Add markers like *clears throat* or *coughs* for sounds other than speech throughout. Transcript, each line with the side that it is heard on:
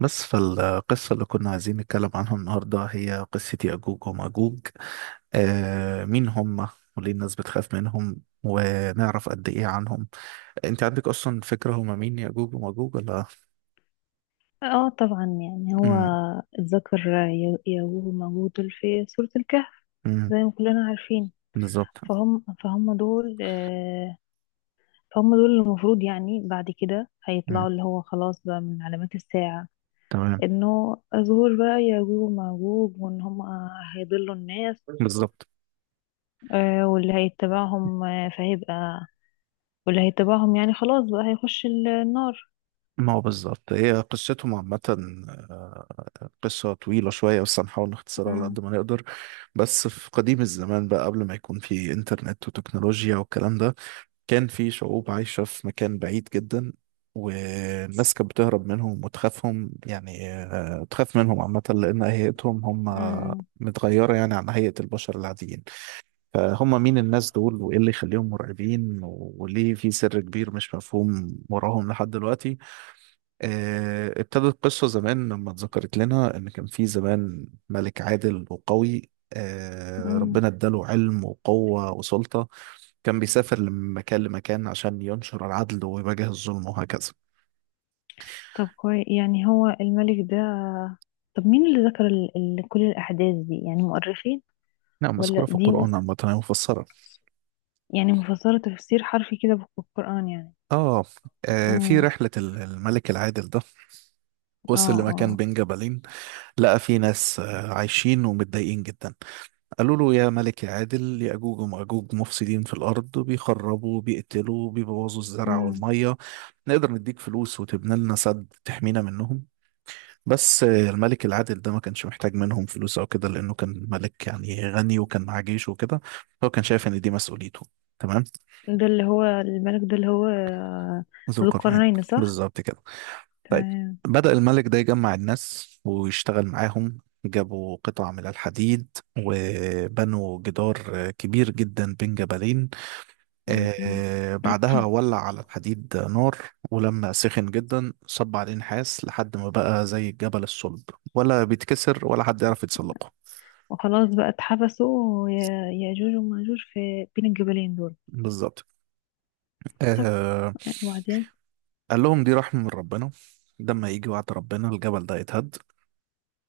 right: بس فالقصة اللي كنا عايزين نتكلم عنها النهاردة هي قصة يأجوج ومأجوج. مين هم وليه الناس بتخاف منهم ونعرف قد إيه عنهم. أنت عندك أصلا فكرة هم مين يأجوج ومأجوج ولا؟
left: اه طبعا يعني هو
right: مم،
left: الذكر يجوز موجود في سورة الكهف
right: مم،
left: زي ما كلنا عارفين.
right: بالظبط.
left: فهم دول فهم دول اللي المفروض يعني بعد كده هيطلعوا
right: مم،
left: اللي هو خلاص بقى من علامات الساعة،
right: تمام.
left: انه ظهور بقى يجوج وماجوج وان هم هيضلوا الناس.
right: بالظبط.
left: واللي هيتبعهم، فهيبقى واللي هيتبعهم يعني خلاص بقى هيخش النار.
right: ما هو بالظبط هي قصتهم عامة. آه، قصة طويلة شوية بس هنحاول نختصرها على
left: مم.
right: قد ما نقدر. بس في قديم الزمان بقى قبل ما يكون في إنترنت وتكنولوجيا والكلام ده، كان في شعوب عايشة في مكان بعيد جدا، والناس كانت بتهرب منهم وتخافهم، يعني تخاف منهم عامة لأن هيئتهم هم
left: امم
right: متغيرة يعني عن هيئة البشر العاديين. فهم مين الناس دول وإيه اللي يخليهم مرعبين وليه في سر كبير مش مفهوم وراهم لحد دلوقتي؟ ابتدت القصة زمان لما اتذكرت لنا إن كان في زمان ملك عادل وقوي،
left: امم.
right: ربنا اداله علم وقوة وسلطة. كان بيسافر من مكان لمكان عشان ينشر العدل ويواجه الظلم وهكذا.
left: طب كويس، يعني هو الملك ده، طب مين اللي ذكر ال كل الأحداث دي؟ يعني مؤرخين
right: نعم، مذكورة
left: ولا
right: في
left: دي ناس؟
right: القرآن عامة، هي مفسرة.
left: يعني مفسرة تفسير حرفي كده بالقرآن يعني.
right: آه. في
left: امم.
right: رحلة الملك العادل ده وصل
left: اه
right: لمكان
left: اه.
right: بين جبلين، لقى فيه ناس عايشين ومتضايقين جدا. قالوا له يا ملك يا عادل، يأجوج ومأجوج مفسدين في الأرض، بيخربوا بيقتلوا بيبوظوا الزرع
left: امم.
right: والمية. نقدر نديك فلوس وتبني لنا سد تحمينا منهم. بس الملك العادل ده ما كانش محتاج منهم فلوس او كده، لانه كان ملك يعني غني وكان معاه جيش وكده. هو كان شايف ان دي مسؤوليته. تمام.
left: ده اللي هو الملك ده اللي هو
right: ذو
left: ذو
right: القرنين.
left: القرنين، صح؟
right: بالظبط كده. طيب.
left: تمام.
right: بدأ الملك ده يجمع الناس ويشتغل معاهم، جابوا قطع من الحديد وبنوا جدار كبير جدا بين جبلين.
left: مم، مم.
right: آه، بعدها
left: *coughs*
right: ولع على الحديد نار، ولما سخن جدا صب عليه نحاس لحد ما بقى زي الجبل الصلب، ولا بيتكسر ولا حد يعرف يتسلقه.
left: *clears throat* وخلاص بقى اتحبسوا يأجوج ومأجوج في بين الجبلين دول.
right: بالظبط.
left: طب
right: آه،
left: وبعدين؟
right: قال لهم دي رحمة من ربنا، ده لما يجي وعد ربنا الجبل ده يتهد،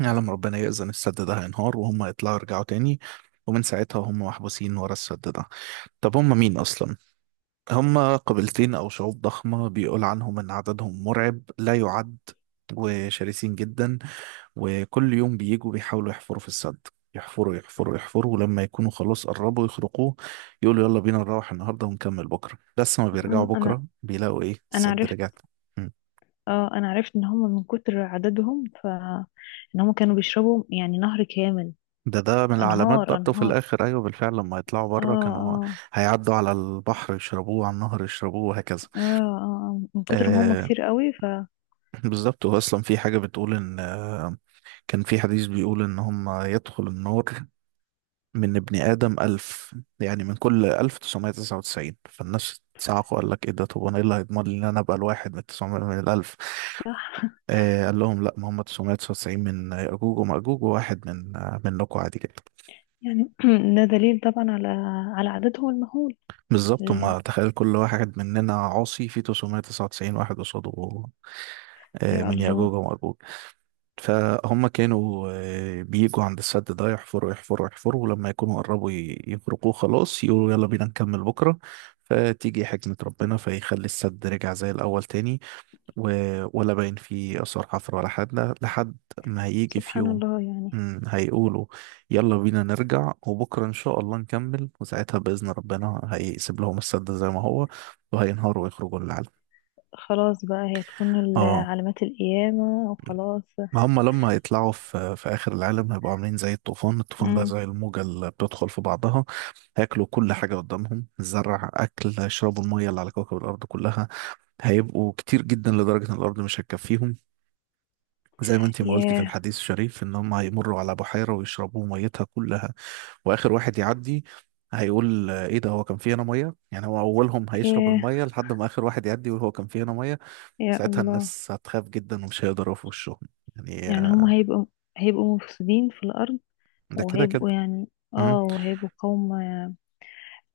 right: يعلم ربنا يأذن، السد ده هينهار وهم يطلعوا يرجعوا تاني. ومن ساعتها هم محبوسين ورا السد ده. طب هم مين أصلا؟ هم قبيلتين أو شعوب ضخمة بيقول عنهم إن عددهم مرعب لا يعد، وشرسين جدا. وكل يوم بيجوا بيحاولوا يحفروا في السد، يحفروا يحفروا يحفروا، ولما يكونوا خلاص قربوا يخرقوه، يقولوا يلا بينا نروح النهارده ونكمل بكره، بس ما بيرجعوا
left: مم. انا
right: بكره بيلاقوا ايه،
left: انا
right: السد
left: عرفت،
right: رجع تاني. مم.
left: اه، انا عرفت ان هم من كتر عددهم ف ان هم كانوا بيشربوا يعني نهر كامل.
right: ده من العلامات
left: انهار،
right: برضه في
left: انهار.
right: الاخر، ايوه بالفعل. لما يطلعوا
left: اه
right: بره كانوا
left: اه.
right: هيعدوا على البحر يشربوه، على النهر يشربوه، وهكذا.
left: اه اه. آه. من كتر ما هم
right: آه،
left: كتير قوي ف
right: بالظبط. هو اصلا في حاجه بتقول ان كان في حديث بيقول ان هم يدخل النار من ابن آدم ألف، يعني من كل ألف تسعمائة تسعة وتسعين. فالناس صعقوا، قال لك إيه ده، طب أنا إيه اللي هيضمن لي إن أنا أبقى الواحد من التسعمائة من الألف؟
left: صح.
right: آه، قال لهم لا، ما هم 999 من يأجوج ومأجوج وواحد من منكم عادي جدا.
left: يعني *clears throat* ده دليل طبعا على على عددهم المهول.
right: بالظبط.
left: ال-
right: هم تخيل كل واحد مننا عاصي في 999 واحد قصاده
left: يا
right: من يأجوج
left: الله.
right: ومأجوج. فهم كانوا بيجوا عند السد ده يحفروا يحفروا يحفروا، ولما يكونوا قربوا يفرقوه، خلاص يقولوا يلا بينا نكمل بكرة. فتيجي حكمة ربنا فيخلي السد رجع زي الأول تاني، ولا باين فيه آثار حفر ولا حاجة، لحد ما هيجي في
left: سبحان
right: يوم.
left: الله يعني.
right: هيقولوا يلا بينا نرجع وبكرة إن شاء الله نكمل، وساعتها بإذن ربنا هيسيب لهم السد زي ما هو، وهينهاروا ويخرجوا للعالم.
left: خلاص بقى هي تكون
right: اه.
left: علامات القيامة وخلاص.
right: ما هم لما يطلعوا في آخر العالم، هيبقوا عاملين زي الطوفان ده
left: امم.
right: زي الموجة اللي بتدخل في بعضها. هياكلوا كل حاجة قدامهم، الزرع أكل، يشربوا المية اللي على كوكب الأرض كلها. هيبقوا كتير جدا لدرجة إن الأرض مش هتكفيهم. زي ما أنتي ما قلتي في
left: ياه.
right: الحديث الشريف، إن هم هيمروا على بحيرة ويشربوا ميتها كلها. وآخر واحد يعدي هيقول، إيه ده، هو كان في هنا مية؟ يعني هو أولهم هيشرب
left: ياه.
right: المية لحد ما آخر واحد يعدي يقول هو كان في هنا مية.
left: يا
right: ساعتها
left: الله.
right: الناس هتخاف جدا ومش هيقدروا في وشهم، يعني
left: يعني هم هيبقوا، هيبقوا مفسدين في الأرض،
right: ده كده كده.
left: وهيبقوا يعني،
right: مم.
left: اه، وهيبقوا قوم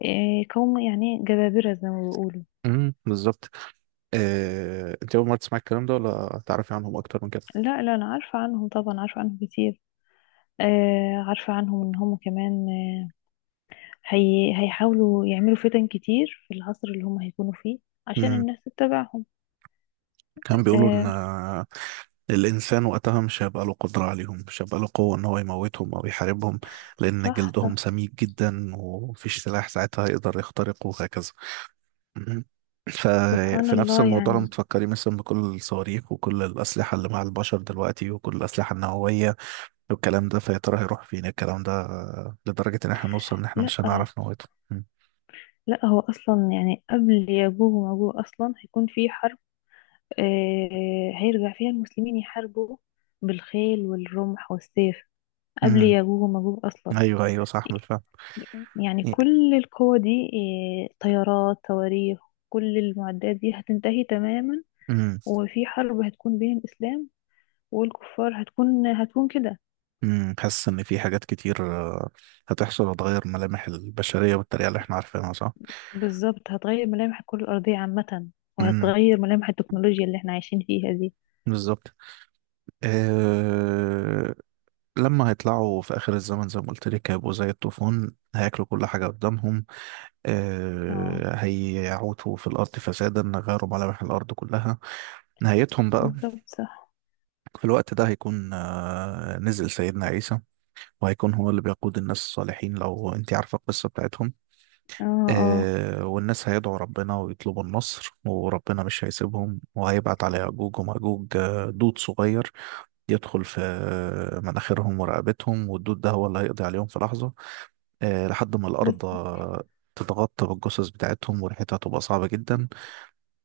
left: إيه، قوم يعني جبابرة زي ما بيقولوا.
right: مم. بالظبط. انت اول مره تسمعي الكلام ده، ولا تعرفي عنهم اكتر من كده؟
left: لا لا، أنا عارفة عنهم طبعا، عارفة عنهم كتير. آه، عارفة عنهم ان هم كمان آه، هي هيحاولوا يعملوا فتن كتير في العصر اللي هم هيكونوا فيه عشان
right: مم.
left: الناس تتبعهم.
right: كان بيقولوا ان
left: آه.
right: الانسان وقتها مش هيبقى له قدره عليهم، مش هيبقى له قوه ان هو يموتهم او يحاربهم، لان
left: صح
right: جلدهم
left: صح.
right: سميك جدا ومفيش سلاح ساعتها يقدر يخترقه، وهكذا. مم.
left: سبحان
right: ففي نفس
left: الله
right: الموضوع لما
left: يعني.
right: تفكري مثلا بكل الصواريخ وكل الأسلحة اللي مع البشر دلوقتي، وكل الأسلحة النووية والكلام ده، فيا ترى هيروح فين الكلام ده؟ لدرجة إن احنا نوصل إن احنا مش
left: لا
right: هنعرف نموته.
left: لا، هو اصلا يعني قبل ياجوج وماجوج اصلا هيكون في حرب. آه هيرجع فيها المسلمين يحاربوا بالخيل والرمح والسيف قبل
right: امم.
left: ياجوج وماجوج اصلا.
right: ايوه ايوه، صح بالفعل.
left: يعني كل القوة دي، آه طيارات، صواريخ، كل المعدات دي هتنتهي تماما.
right: امم.
left: هو في حرب هتكون بين الإسلام والكفار، هتكون كده.
right: امم. حاسس ان في حاجات كتير آه، هتحصل، هتغير ملامح البشريه بالطريقه اللي احنا عارفينها، صح.
left: بالظبط، هتغير ملامح الكرة الأرضية عامة،
right: امم.
left: وهتغير ملامح التكنولوجيا اللي احنا عايشين فيها دي.
right: بالظبط. أه... لما هيطلعوا في اخر الزمن زي ما قلت لك، هيبقوا زي الطوفان، هياكلوا كل حاجه قدامهم.
left: اه.
right: هيعوتوا في الارض فسادا، غيروا ملامح الارض كلها. نهايتهم بقى،
left: بالظبط. صح.
right: في الوقت ده هيكون نزل سيدنا عيسى، وهيكون هو اللي بيقود الناس الصالحين، لو انت عارفه القصه بتاعتهم.
left: اه. اه.
right: والناس هيدعوا ربنا ويطلبوا النصر، وربنا مش هيسيبهم، وهيبعت على يأجوج ومأجوج دود صغير يدخل في مناخيرهم ورقبتهم، والدود ده هو اللي هيقضي عليهم في لحظة. لحد ما
left: بس
right: الأرض تتغطى بالجثث بتاعتهم وريحتها تبقى صعبة جدا.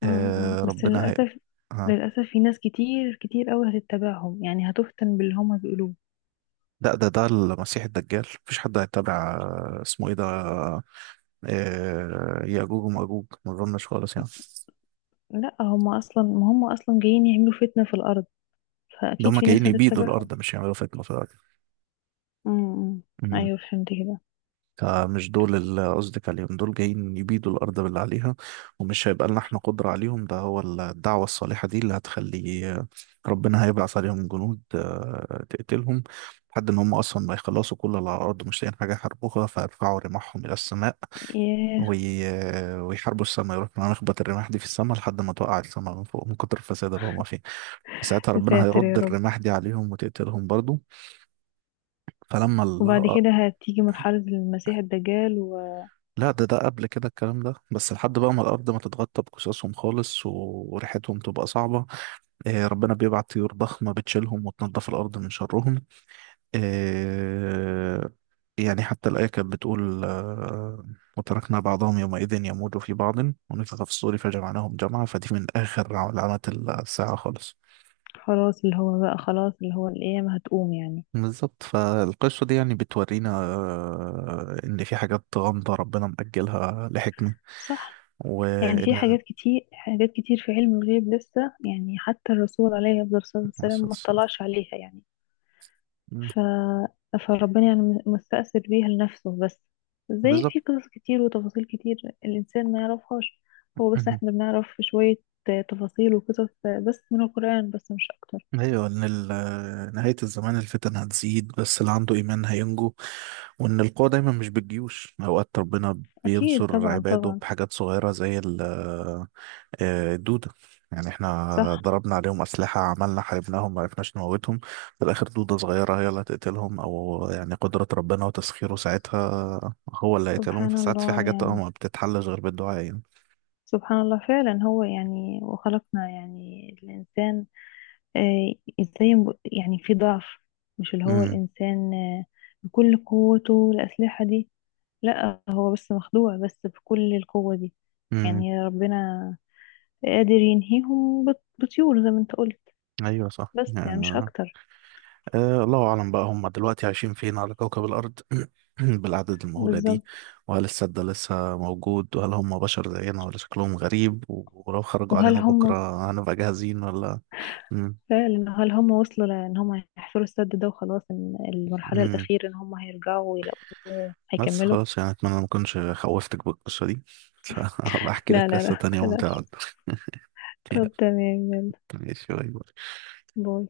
left: م- م. بس
right: ربنا هي.
left: للأسف،
right: آه.
left: للأسف في ناس كتير كتير قوي هتتبعهم، يعني هتفتن باللي هما بيقولوه.
right: لا، ده المسيح الدجال، مفيش حد هيتابع اسمه ايه ده، يأجوج ومأجوج، ما اظنش خالص يعني.
left: لا، هما أصلا ما هما أصلا جايين يعملوا فتنة في الأرض،
right: ده
left: فأكيد
right: هم
left: في
right: جايين
left: ناس
right: يبيدوا
left: هتتبعهم.
right: الأرض مش يعملوا فتنة في
left: م- م.
right: الأرض.
left: أيوه فهمت كده.
right: فمش دول اللي قصدك عليهم، دول جايين يبيدوا الأرض باللي عليها، ومش هيبقى لنا احنا قدرة عليهم. ده هو الدعوة الصالحة دي اللي هتخلي ربنا هيبعث عليهم جنود تقتلهم، لحد إن هم أصلا ما يخلصوا كل اللي على الأرض، مش لاقيين حاجة يحاربوها فيرفعوا رماحهم إلى السماء.
left: ياه.
right: وي... ويحاربوا السماء، يروحوا نخبط الرماح دي في السماء لحد ما توقع السماء من فوق من كتر الفساد اللي هم فيه. فساعتها
left: يا
right: ربنا
left: ساتر يا
right: هيرد
left: رب.
right: الرماح دي عليهم وتقتلهم برضو. فلما.
left: وبعد كده هتيجي مرحلة المسيح الدجال؟
right: لا، ده قبل كده الكلام ده، بس لحد بقى ما الأرض ما تتغطى بقصصهم خالص، وريحتهم تبقى صعبة. آه، ربنا بيبعت طيور ضخمة بتشيلهم وتنظف الأرض من شرهم. آه، يعني حتى الآية كانت بتقول، آه، وتركنا بعضهم يومئذ يموج في بعض، ونفخ في الصور فجمعناهم جمعا. فدي من آخر علامات الساعة خالص.
left: وخلاص اللي هو بقى خلاص اللي هو القيامة هتقوم يعني.
right: بالظبط. فالقصة دي يعني بتورينا إن في حاجات غامضة ربنا مأجلها لحكمة،
left: صح. يعني في
right: وإن.
left: حاجات كتير، حاجات كتير في علم الغيب لسه، يعني حتى الرسول عليه أفضل الصلاة
right: مع
left: والسلام ما
right: السلامة.
left: اطلعش عليها يعني. ف... فربنا يعني مستأثر بيها لنفسه بس، زي
right: بالظبط.
left: في قصص كتير وتفاصيل كتير الإنسان ما يعرفهاش. هو بس
right: مهم.
left: احنا بنعرف شوية تفاصيل وقصص بس من القرآن بس مش أكتر.
right: ايوه، ان نهايه الزمان الفتن هتزيد، بس اللي عنده ايمان هينجو، وان القوه دايما مش بالجيوش، اوقات ربنا
left: أكيد
right: بينصر
left: طبعا،
right: عباده
left: طبعا.
right: بحاجات صغيره زي الدوده. يعني احنا
left: صح.
right: ضربنا عليهم اسلحه، عملنا حاربناهم ما عرفناش نموتهم، في الاخر دوده صغيره هي اللي هتقتلهم. او يعني قدره ربنا وتسخيره ساعتها هو اللي هيقتلهم.
left: سبحان
right: فساعات في
left: الله
right: حاجات
left: يعني.
right: ما بتتحلش غير بالدعاء، يعني.
left: سبحان الله فعلا. هو يعني وخلقنا يعني الإنسان، آه، ازاي يعني في ضعف، مش اللي هو
right: امم.
left: الإنسان بكل قوته الأسلحة دي. لا هو بس مخدوع بس بكل القوة دي.
right: امم.
left: يعني ربنا قادر ينهيهم بطيور زي ما انت قلت.
right: ايوه صح
left: بس يعني مش
right: يعني.
left: أكتر.
right: أه، الله أعلم بقى هم دلوقتي عايشين فين على كوكب الأرض *clears throat* بالأعداد المهولة دي،
left: بالظبط.
right: وهل السد ده لسه موجود، وهل هم بشر زينا ولا شكلهم غريب، ولو خرجوا
left: وهل
right: علينا
left: هم
right: بكرة هنبقى جاهزين ولا؟ مم.
left: فعلا، هل هم وصلوا؟ لأن هم هيحفروا السد ده وخلاص، إن المرحلة
right: مم.
left: الأخيرة إن هم هيرجعوا ويلاقوه
right: بس
left: هيكملوا.
right: خلاص يعني أتمنى ما أكونش خوفتك بالقصة دي *laughs* فهبقى أحكي
left: لا
right: لك
left: لا
right: قصة
left: لا، *laughs*
right: تانية ممتعة
left: بلاش.
right: أكتر. *laughs* يلا.
left: طب تمام، يلا.
right: ماشي، باي باي.
left: باي.